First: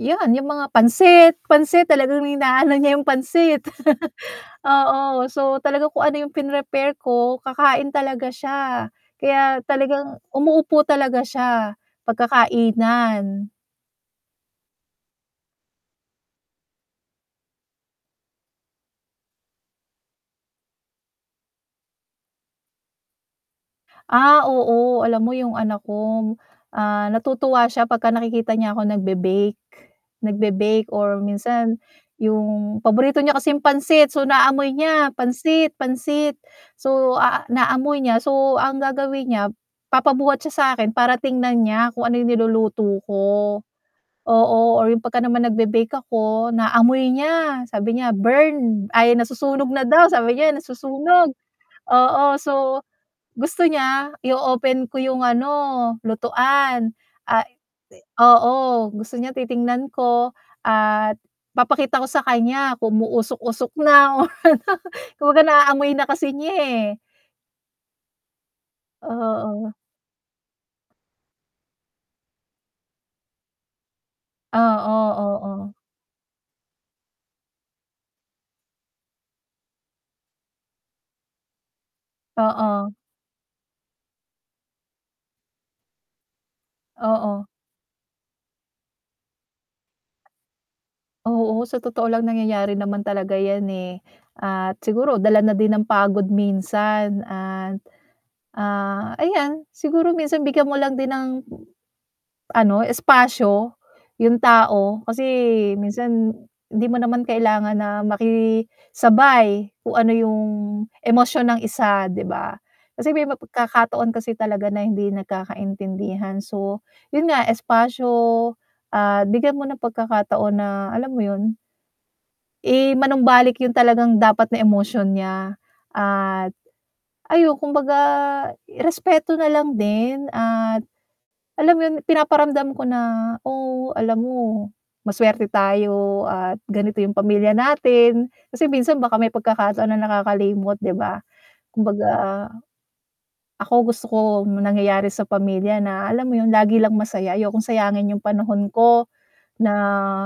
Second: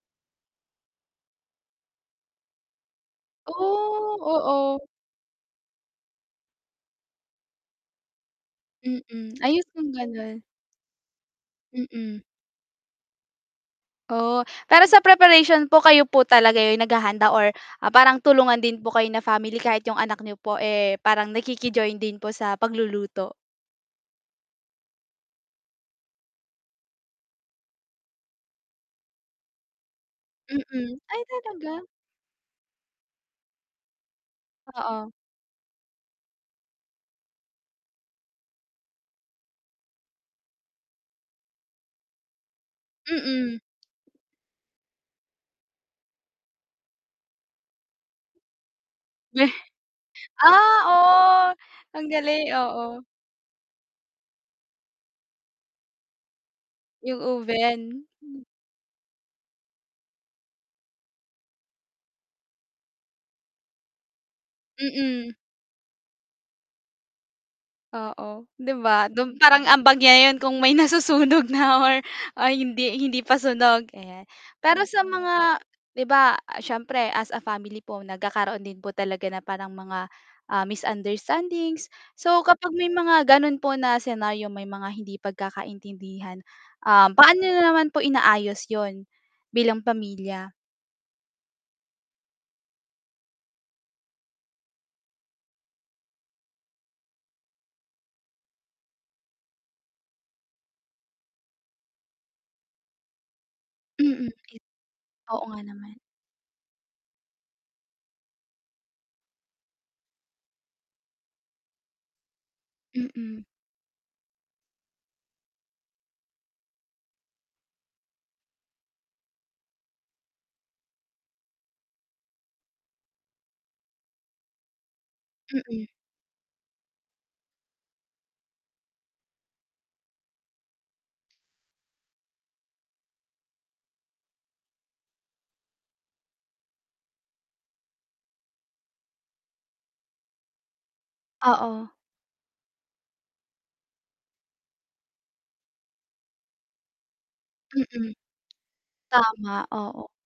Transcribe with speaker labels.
Speaker 1: 'Yun, 'yung mga pansit, pansit talagang inaano niya yung pansit.
Speaker 2: Oh. Oo.
Speaker 1: Oo. So, talaga kung ano 'yung pinrepare ko kakain talaga siya,
Speaker 2: Mm,
Speaker 1: kaya
Speaker 2: ayos kung
Speaker 1: talagang
Speaker 2: gano'n.
Speaker 1: umuupo talaga siya,
Speaker 2: Mm.
Speaker 1: pagkakainan.
Speaker 2: Oh, pero sa preparation po kayo po talaga 'yung naghahanda? Or, parang tulungan din po kayo na family? Kahit 'yung anak niyo po, eh, parang nakiki-join din po sa pagluluto.
Speaker 1: Ah. Oo, alam mo 'yung anak ko, ah, natutuwa siya 'pag ka nakikita niya ako nag-be-bake, nag-be-bake
Speaker 2: Mm,
Speaker 1: or
Speaker 2: ay
Speaker 1: minsan
Speaker 2: talaga.
Speaker 1: 'yung paborito niya kasing pansit, so, naamoy niya,
Speaker 2: Oo.
Speaker 1: pansit, pansit. So, ah, naamoy niya. So, ang gagawin niya papabuhat siya sa 'kin para tingnan niya kung ano 'yung niluluto ko.
Speaker 2: Mm.
Speaker 1: Oo, or 'yung 'pag ka naman nag be-bake ako naaamoy niya sabi niya, "burned." Ay nasusunog na daw, sabi niya
Speaker 2: Ah,
Speaker 1: nasusunog
Speaker 2: oo. Ang
Speaker 1: oo.
Speaker 2: galing,
Speaker 1: So,
Speaker 2: oo.
Speaker 1: gusto niya i-o-open ko 'yung ano, lutuan,
Speaker 2: 'Yung
Speaker 1: ah
Speaker 2: oven.
Speaker 1: oo, gusto niya titingnan ko at papakita ko sa kanya kung umuusok-usok na.
Speaker 2: Mm.
Speaker 1: Kumbaga naaamoy na kasi niya, eh.
Speaker 2: Oo, 'di ba dun parang
Speaker 1: Oo.
Speaker 2: ambag niya 'yun kung may nasusunog na or, ah, hindi hindi pa sunog, ayan. Pero
Speaker 1: Oo,
Speaker 2: sa mga,
Speaker 1: oo.
Speaker 2: 'di ba siyempre as a family po nagkakaroon din po talaga na parang mga, ah, misunderstandings, so, kapag may
Speaker 1: Oo.
Speaker 2: mga gano'n po na senaryo may mga hindi pagkakaintindihan. Um,
Speaker 1: Oo.
Speaker 2: paano na naman po inaayos 'yun? Bilang pamilya.
Speaker 1: Oo, sa totoo lang nangyayari naman talaga 'yan eh, at siguro dala na din ng pagod minsan at, ah, ayan. Siguro minsan bigyan mo lang din ng, ano espasyo
Speaker 2: Mm.
Speaker 1: 'yung
Speaker 2: It
Speaker 1: tao, kasi
Speaker 2: Oo nga naman.
Speaker 1: minsan hindi mo naman kailangan na makisabay kung ano yung emosyon ng isa, 'di ba? Kasi may
Speaker 2: Mm.
Speaker 1: pagkakataon kasi talaga na hindi nagkakaintindihan. So, 'yun nga espasyo. Ah, bigyan mo ng pagkakataon na, alam mo 'yun? I manumbalik 'yung talagang dapat na emosyon niya,
Speaker 2: Mm.
Speaker 1: at, ayun kumbaga respeto nalang din, at alam 'yun? Pinaparamdam ko na. "Oh alam mo maswerte tayo at ganito 'yung pamilya natin," kasi minsan baka may pagkakataon na nakakalimot, 'di ba.
Speaker 2: Oo.
Speaker 1: Kumbaga, ako gusto ko 'yung nangyayari sa pamilya na alam mo 'yun? Lagi lang masaya, ayokong sayangin
Speaker 2: Mm.
Speaker 1: yung panahon ko,
Speaker 2: Tama, oo.
Speaker 1: na